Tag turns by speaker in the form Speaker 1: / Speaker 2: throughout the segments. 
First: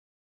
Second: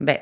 Speaker 1: Beh,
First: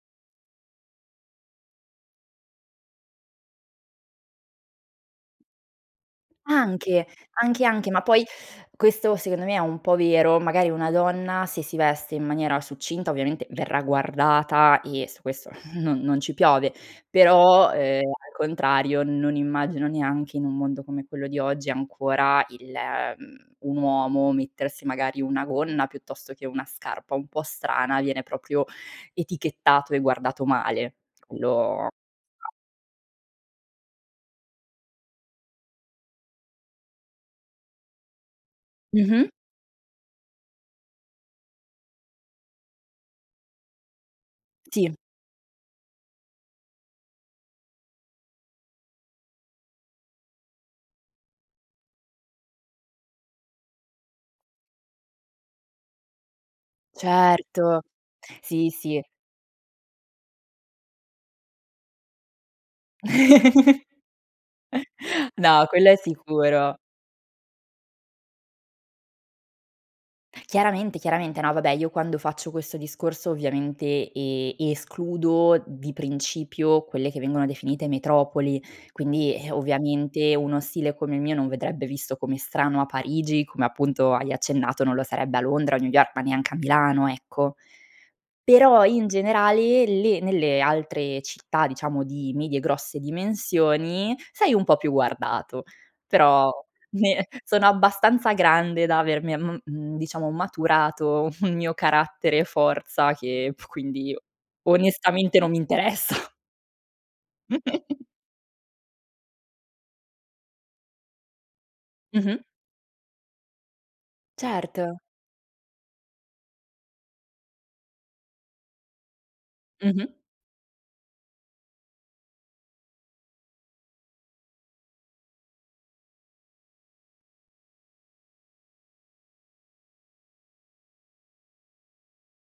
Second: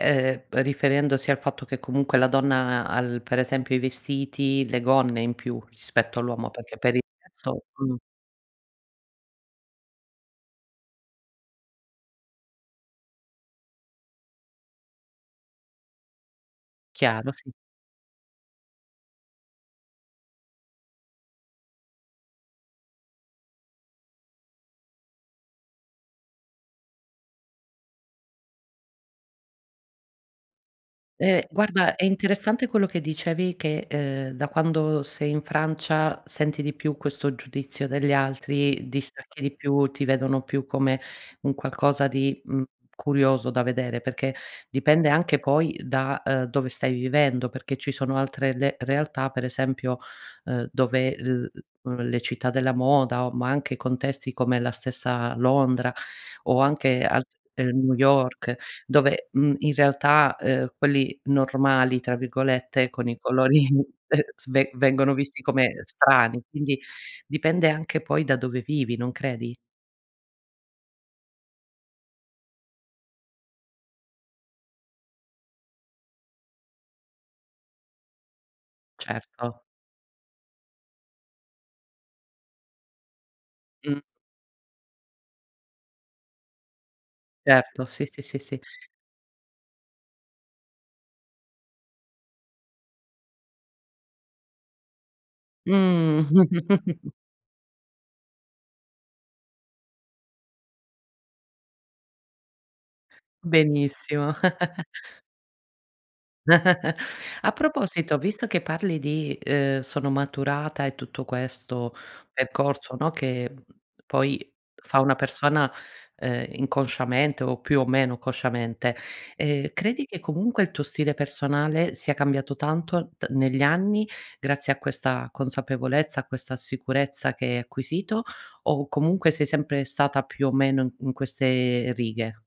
Speaker 1: uhm, riferendosi al fatto che comunque la donna ha l per esempio i vestiti, le gonne in più rispetto all'uomo, perché per il
Speaker 2: Anche. Anche,
Speaker 1: resto,
Speaker 2: anche,
Speaker 1: mhmm
Speaker 2: ma poi questo secondo me, è un po' vero. Magari una donna se si veste in maniera succinta, ovviamente verrà guardata e su questo non non ci piove.
Speaker 1: Chiaro, sì.
Speaker 2: Però, uhm, al contrario, non immagino neanche in un mondo come quello di oggi, ancora il mhmm, un uomo mettersi magari una gonna, piuttosto che una scarpa un po' strana, viene proprio etichettato e guardato male.
Speaker 1: Uhm,
Speaker 2: Lo
Speaker 1: guarda, è interessante quello che dicevi che, uhm, da quando sei in Francia senti di più questo giudizio degli altri,
Speaker 2: Mh-mh.
Speaker 1: distacchi di più, ti vedono più come un qualcosa di, mhmm, curioso da vedere, perché
Speaker 2: Sì.
Speaker 1: dipende anche poi da, uhm, dove stai vivendo. Perché ci sono altre le realtà, per esempio, uhm, dove l l le città della moda o ma anche contesti come la stessa Londra o anche altr uhm,
Speaker 2: Certo,
Speaker 1: New York,
Speaker 2: sì, sì.
Speaker 1: dove, mhmm, in realtà, uhm, quelli "normali" tra virgolette, con i colori sve vengono visti
Speaker 2: No,
Speaker 1: come
Speaker 2: quello è
Speaker 1: strani;
Speaker 2: sicuro.
Speaker 1: quindi dipende anche poi da dove vivi, non credi?
Speaker 2: Chiaramente, chiaramente. No, vabbè, io quando faccio questo discorso ovviamente e escludo di principio quelle che vengono definite metropoli. Quindi, eh,
Speaker 1: Certo.
Speaker 2: ovviamente uno stile come il mio, non vedrebbe visto come strano a Parigi, come
Speaker 1: Mh.
Speaker 2: appunto hai accennato, non lo sarebbe a Londra o a New York, ma neanche a Milano, ecco.
Speaker 1: Certo, sì, sì, sì, sì.
Speaker 2: Però in generale, le nelle altre città, diciamo di medie, grosse dimensioni, sei un po' più guardato,
Speaker 1: Mh.
Speaker 2: però ne sono abbastanza grande da avermi a mhmm, diciamo maturato un mio carattere e forza che quindi io
Speaker 1: Benissimo.
Speaker 2: onestamente non mi interessa.
Speaker 1: A proposito, visto che parli di, uhm, sono maturata e tutto questo
Speaker 2: Mh-mh.
Speaker 1: percorso, no, che, mhmm, poi
Speaker 2: Certo.
Speaker 1: fa una persona, uhm, inconsciamente, o più o meno consciamente, uhm, credi
Speaker 2: Mh-mh.
Speaker 1: che comunque il tuo stile personale sia cambiato tanto t negli anni grazie a questa consapevolezza, a questa sicurezza che hai acquisito, o comunque sei sempre stata più o meno, mhmm, in queste righe?